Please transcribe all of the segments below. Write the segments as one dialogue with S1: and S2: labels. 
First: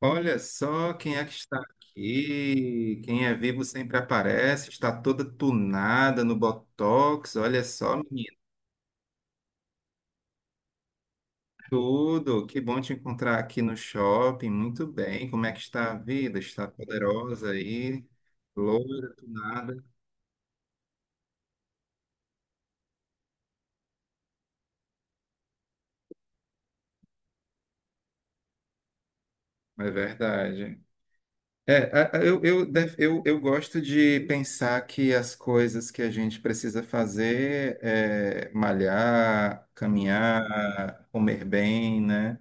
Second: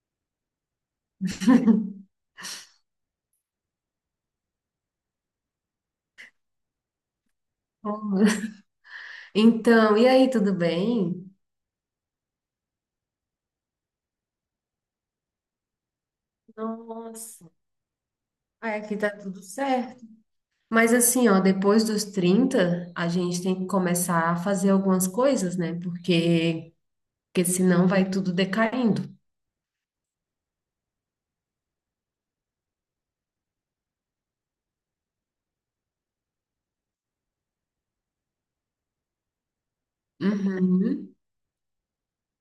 S1: Olha só quem é que está aqui. Quem é vivo sempre aparece. Está toda tunada no Botox. Olha só,
S2: Como?
S1: menina.
S2: E aí, tudo bem?
S1: Tudo. Que bom te encontrar aqui no shopping. Muito bem. Como é que está a vida? Está poderosa
S2: Nossa.
S1: aí?
S2: Ai, aqui tá
S1: Loura,
S2: tudo
S1: tunada.
S2: certo. Mas assim, ó, depois dos 30 a gente tem que começar a fazer algumas coisas, né? Porque senão vai tudo decaindo.
S1: É verdade. Eu gosto de pensar que as coisas que a gente precisa fazer é malhar, caminhar,
S2: Uhum.
S1: comer bem, né?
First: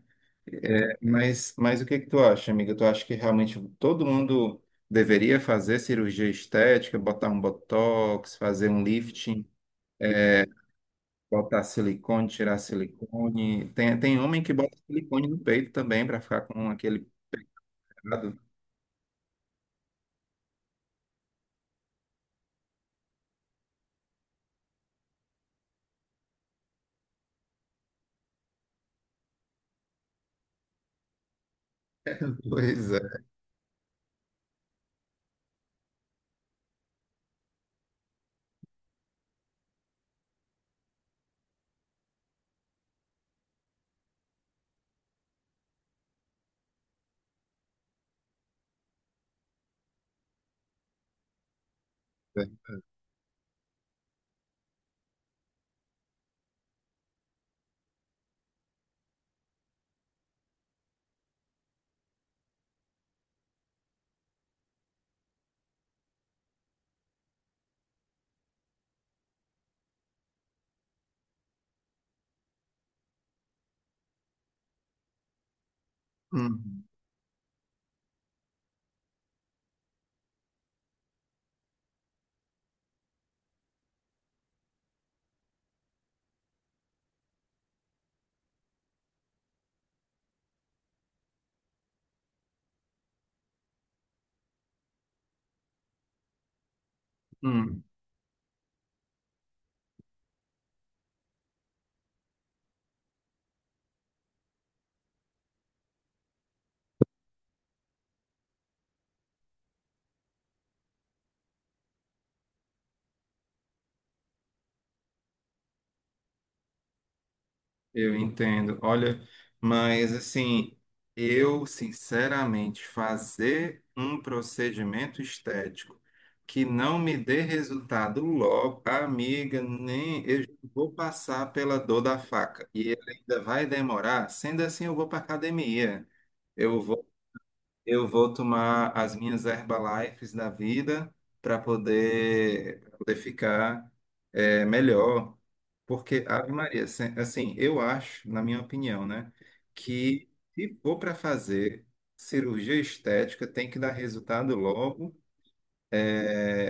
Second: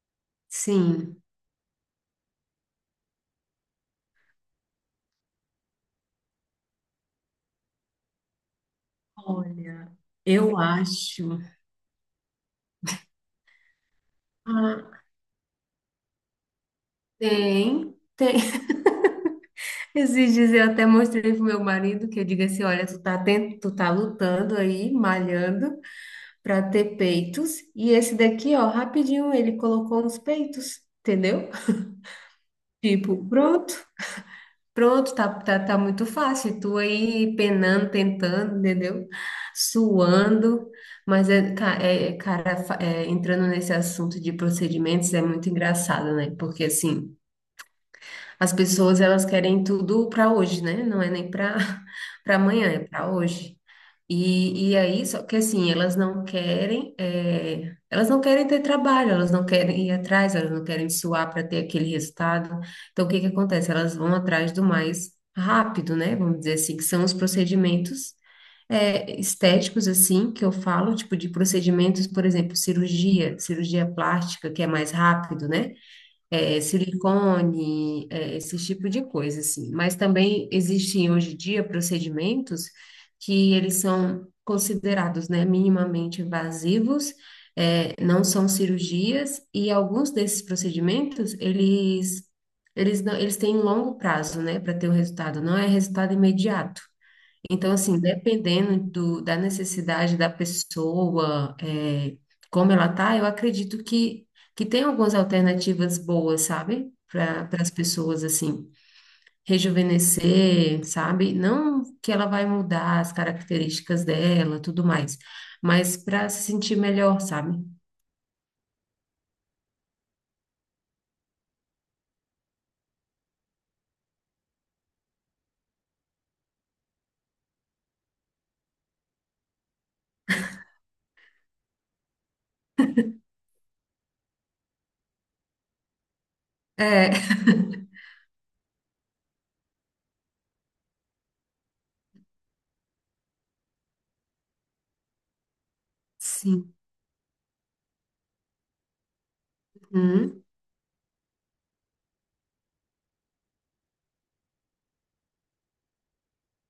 S2: Sim,
S1: Mas o que que tu acha, amiga? Tu acha que realmente todo mundo deveria fazer cirurgia estética, botar um botox, fazer um lifting,
S2: olha, eu acho.
S1: botar silicone, tirar silicone? Tem homem que bota
S2: Ah.
S1: silicone no peito também para ficar com aquele
S2: Tem, tem.
S1: pecado.
S2: Esses dias eu até mostrei pro meu marido que eu digo assim, olha, tu tá lutando aí, malhando, para ter peitos. E esse daqui, ó, rapidinho ele colocou nos peitos, entendeu?
S1: Pois é.
S2: Tipo, pronto, pronto, tá, tá, tá muito fácil. Tu aí penando, tentando, entendeu? Suando. Mas, cara, entrando nesse assunto de procedimentos é muito engraçado, né? Porque, assim, as pessoas, elas querem tudo para hoje, né? Não é nem para para amanhã, é para hoje. E aí, só que assim, elas não querem ter trabalho, elas não querem ir atrás, elas não querem suar para ter aquele resultado. Então, o que que acontece? Elas vão atrás do mais rápido, né? Vamos dizer assim, que são os procedimentos, estéticos, assim, que eu falo, tipo de procedimentos, por exemplo, cirurgia plástica, que é mais rápido, né?
S1: Uhum.
S2: Silicone, esse tipo de coisa, assim. Mas também existem hoje em dia procedimentos que eles são considerados, né, minimamente invasivos, não são cirurgias, e alguns desses procedimentos, eles, não- eles têm um longo prazo, né, para ter o resultado, não é resultado imediato. Então,
S1: Uhum.
S2: assim, dependendo do, da necessidade da pessoa, como ela tá, eu acredito que tem algumas alternativas boas, sabe? Para as pessoas, assim, rejuvenescer, sabe? Não que ela vai mudar as características dela, tudo mais, mas para se sentir melhor, sabe?
S1: Eu entendo. Olha, mas assim, eu sinceramente fazer um procedimento estético que não me dê resultado logo, amiga, nem eu já vou passar pela dor da faca e ele ainda vai demorar. Sendo assim, eu vou para academia. Eu
S2: É.
S1: vou eu vou tomar as minhas Herbalifes da vida para poder, pra poder ficar melhor. Porque, Ave
S2: Sim.
S1: Maria, assim, eu acho, na minha opinião, né, que
S2: Uhum.
S1: se for para fazer cirurgia estética, tem que dar resultado logo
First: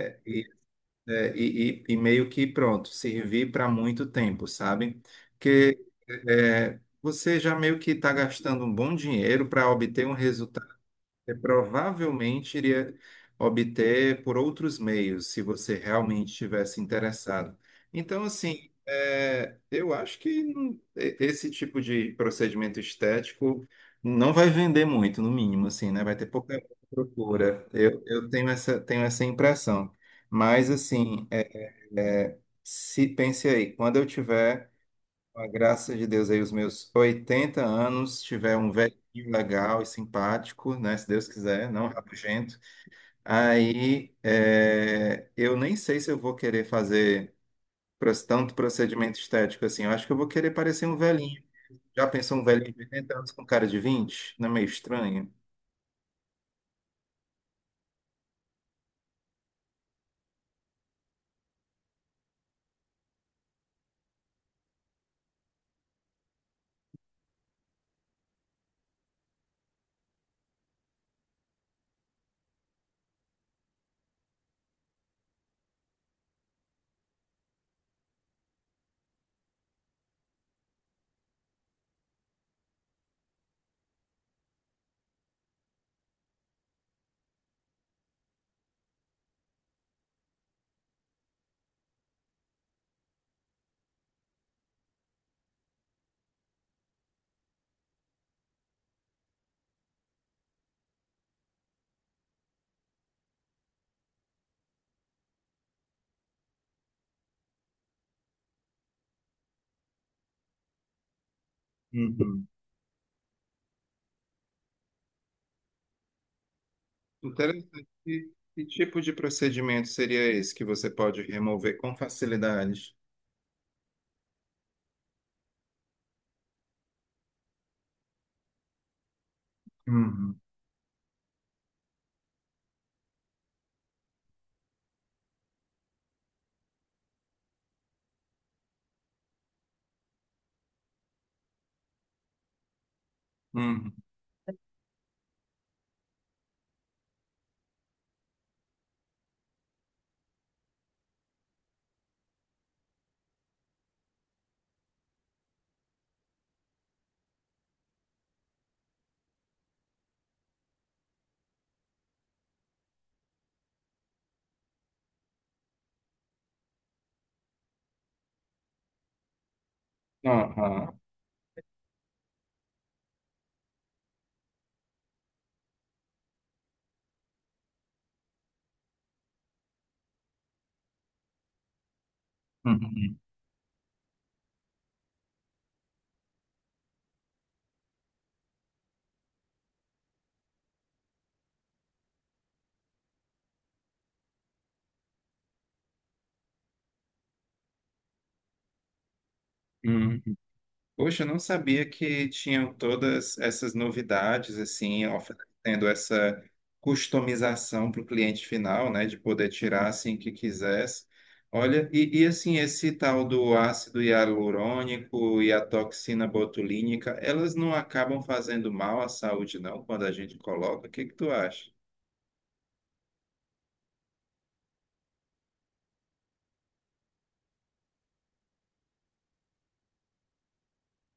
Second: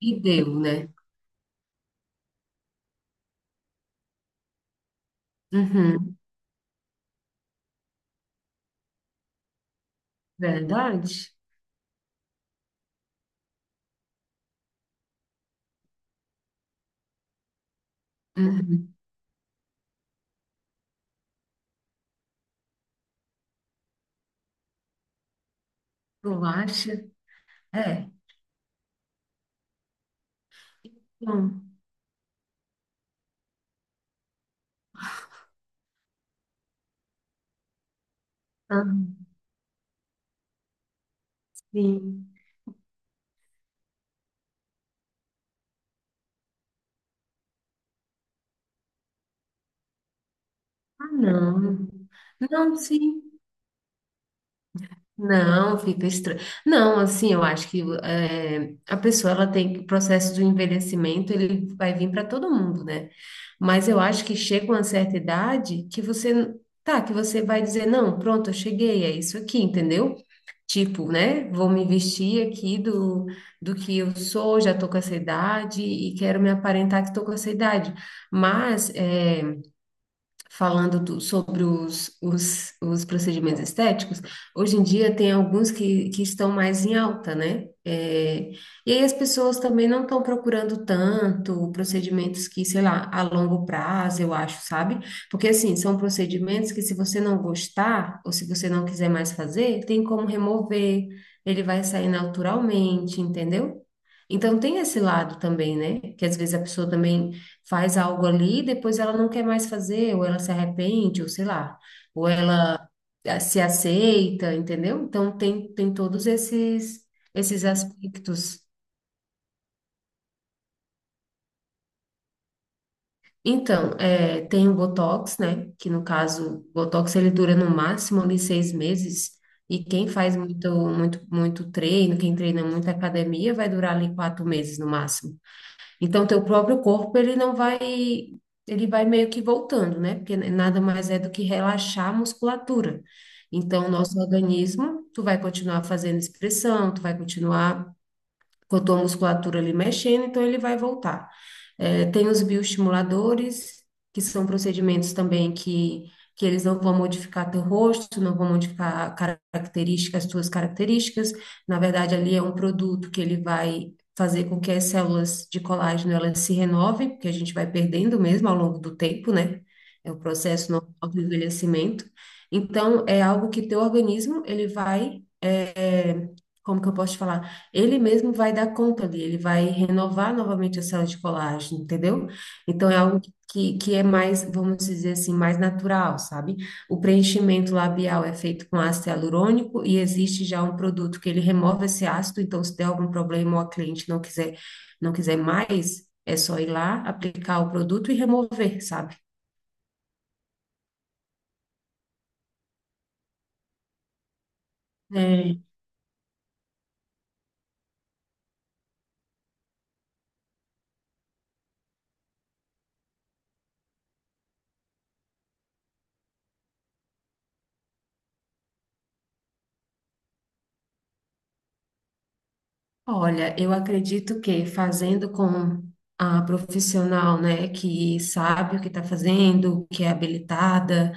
S2: E
S1: e,
S2: deu, né?
S1: e meio que pronto, servir para muito tempo, sabe? Porque
S2: Uhum.
S1: você já meio que está gastando um bom dinheiro para obter um resultado
S2: Verdade?
S1: você provavelmente iria obter por outros meios, se você realmente estivesse interessado. Então, assim,
S2: Uhum.
S1: eu acho que esse tipo de procedimento estético não vai vender muito, no mínimo, assim, né? Vai ter
S2: Tu
S1: pouca
S2: acha?
S1: procura. Eu,
S2: É.
S1: eu tenho essa impressão. Mas, assim, se pense aí, quando eu tiver com a graça de Deus aí, os meus 80 anos, tiver um velhinho
S2: Hum.
S1: legal e simpático, né? Se Deus quiser, não
S2: Sim.
S1: rabugento. Aí, eu nem sei se eu vou querer fazer tanto procedimento estético assim. Eu acho que eu vou querer parecer um
S2: Ah,
S1: velhinho.
S2: não.
S1: Já pensou um velhinho
S2: Não,
S1: de 80
S2: sim.
S1: anos com cara de vinte? Não é meio estranho?
S2: Não, fica estranho. Não, assim, eu acho que a pessoa ela o processo do envelhecimento ele vai vir para todo mundo, né? Mas eu acho que chega uma certa idade que que você vai dizer, não, pronto, eu cheguei, é isso aqui, entendeu? Tipo, né? Vou me vestir aqui do, do que eu sou, já tô com essa idade e quero me aparentar que tô com essa idade. Mas falando sobre os, os procedimentos estéticos, hoje em dia tem alguns que estão mais em alta, né? E aí as pessoas também não estão procurando tanto procedimentos que, sei lá, a longo prazo, eu acho, sabe? Porque, assim, são procedimentos que se você não gostar ou se você não quiser mais fazer, tem como remover, ele vai sair naturalmente, entendeu? Então tem esse lado também, né? Que às vezes a pessoa também faz algo ali, depois ela não quer mais fazer, ou ela se arrepende, ou sei lá, ou
S1: Uhum.
S2: ela se aceita, entendeu? Então tem todos esses
S1: Interessante. E
S2: aspectos.
S1: que tipo de procedimento seria esse que você pode remover com facilidade?
S2: Então, tem o Botox, né? Que no caso, o Botox ele dura no máximo ali 6 meses. E quem faz
S1: Uhum.
S2: muito, muito, muito treino, quem treina muito academia, vai durar ali 4 meses no máximo. Então, teu próprio corpo, ele não vai, ele vai meio que voltando, né? Porque nada mais é do que relaxar a musculatura. Então,
S1: Uhum.
S2: nosso organismo, tu vai continuar fazendo expressão, tu vai continuar com a tua musculatura ali mexendo, então ele vai voltar. É, tem os bioestimuladores, que são procedimentos também que eles não vão modificar teu rosto, não vão modificar características, as tuas características. Na verdade, ali é um produto que ele vai fazer com que as células de colágeno elas se renovem, porque a gente vai perdendo mesmo ao longo do tempo, né? É o processo normal
S1: Aham.
S2: do envelhecimento. Então, é algo que teu organismo, ele vai, como que eu posso te falar? Ele mesmo vai dar conta ali, ele vai renovar novamente a célula de colágeno, entendeu? Então é
S1: Uhum.
S2: algo que é mais, vamos dizer assim, mais natural, sabe? O preenchimento labial é feito com ácido hialurônico e existe já um produto que ele remove esse ácido, então se der algum problema ou a cliente não quiser mais, é só ir lá, aplicar o produto e remover, sabe?
S1: Uhum. Poxa, eu não sabia que tinham todas essas novidades, assim, oferecendo essa customização para o cliente final, né, de poder tirar assim que quisesse. Olha, assim, esse tal do ácido hialurônico e a toxina botulínica, elas não acabam fazendo mal à saúde, não, quando a gente coloca? O que que tu acha?
S2: Olha, eu acredito que fazendo com a profissional, né, que sabe o que está fazendo, que é habilitada,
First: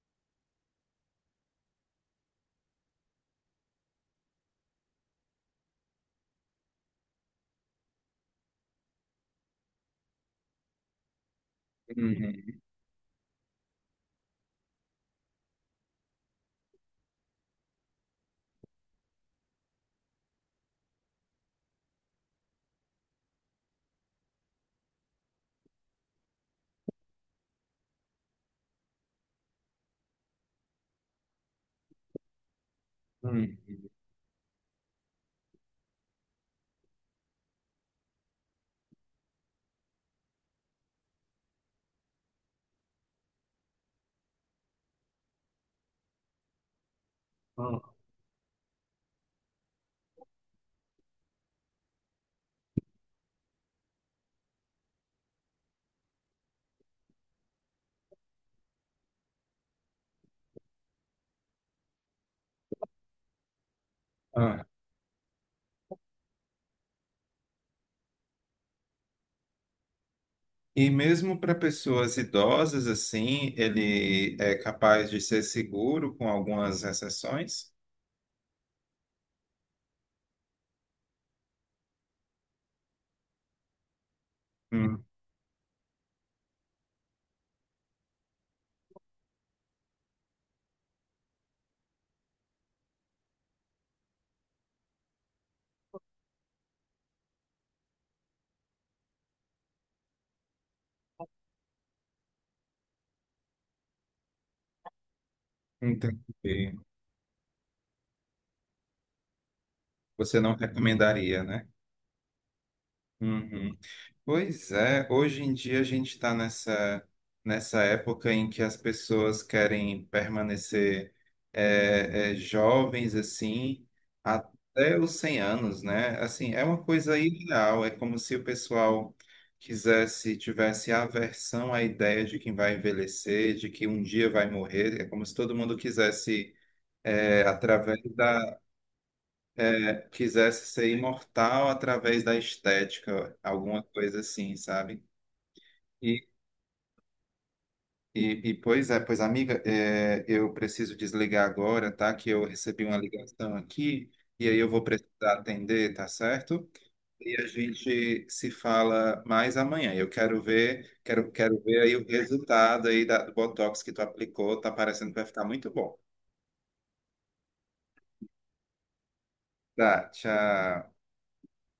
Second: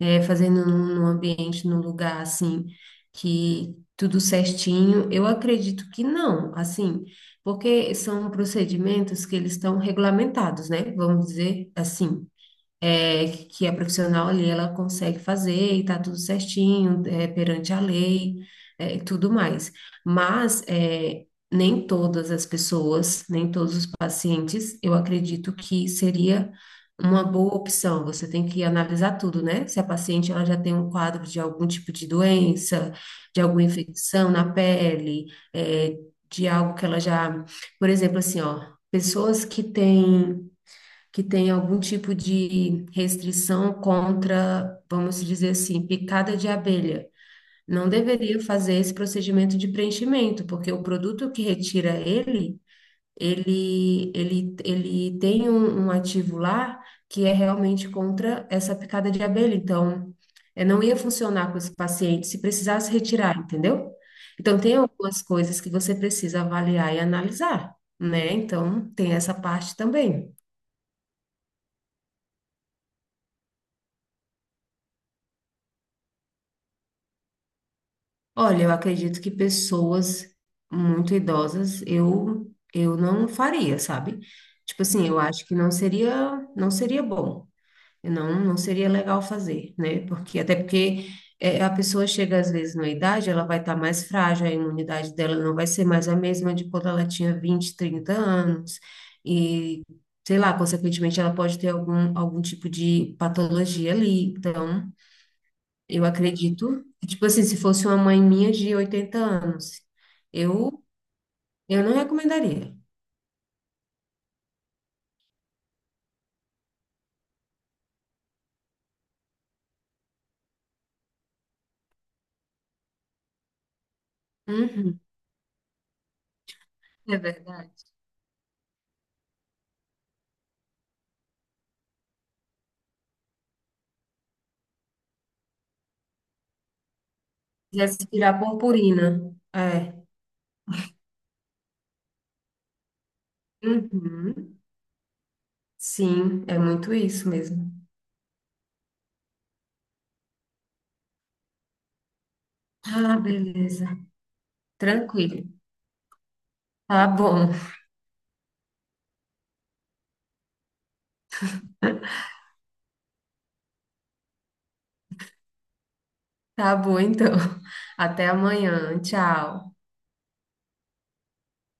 S2: fazendo num ambiente, num lugar assim, que tudo certinho, eu acredito que não, assim, porque são procedimentos que eles estão regulamentados, né, vamos dizer assim
S1: Uhum,
S2: que é profissional ali, ela consegue fazer e tá tudo certinho, perante a lei, e tudo mais. Mas nem todas as pessoas, nem todos os pacientes, eu acredito que seria uma boa opção. Você tem que analisar tudo, né? Se a paciente ela já tem um quadro de algum tipo de doença, de
S1: uhum,
S2: alguma infecção na pele, é, de algo que ela já, por exemplo, assim, ó, pessoas que tem algum tipo de restrição contra, vamos dizer assim, picada de abelha, não deveria fazer esse procedimento de preenchimento, porque o produto que retira ele, ele tem um ativo lá que é realmente contra essa picada de abelha. Então, não ia funcionar com esse paciente se precisasse retirar, entendeu? Então,
S1: uhum.
S2: tem algumas coisas que você precisa avaliar e analisar, né? Então, tem essa parte também.
S1: E mesmo para pessoas idosas, assim, ele é capaz de ser seguro com algumas exceções?
S2: Olha, eu acredito que pessoas muito idosas eu não faria, sabe? Tipo
S1: Hum,
S2: assim, eu acho que não seria bom, eu não seria legal fazer, né? Porque até porque a pessoa chega às vezes na idade, ela vai estar mais frágil, a imunidade dela não vai ser mais a mesma de quando ela tinha 20, 30 anos e sei lá, consequentemente ela pode ter algum tipo de patologia ali, então eu
S1: entendi.
S2: acredito, tipo assim, se fosse uma mãe minha de 80 anos,
S1: Você não
S2: eu,
S1: recomendaria, né?
S2: eu não recomendaria.
S1: Uhum. Pois é, hoje em dia a gente está nessa época em que as pessoas querem permanecer jovens assim até
S2: Uhum,
S1: os 100 anos, né? Assim, é uma
S2: é
S1: coisa
S2: verdade.
S1: ideal, é como se o pessoal quisesse, tivesse aversão à ideia de que vai envelhecer, de que um dia vai morrer, é como se todo mundo quisesse, é, através
S2: Quisesse tirar
S1: da,
S2: purpurina. É.
S1: quisesse ser imortal através da estética, alguma coisa assim,
S2: Uhum.
S1: sabe? E
S2: Sim, é muito isso mesmo.
S1: e pois amiga, eu preciso desligar agora, tá? Que eu recebi uma
S2: Ah,
S1: ligação
S2: beleza.
S1: aqui e aí eu vou precisar
S2: Tranquilo.
S1: atender, tá certo?
S2: Tá
S1: E a
S2: bom.
S1: gente se fala mais amanhã. Eu quero ver, quero ver aí o resultado aí do Botox que tu aplicou. Tá parecendo que vai ficar muito bom.
S2: Tá bom, então. Até amanhã. Tchau.
S1: Tá, tchau.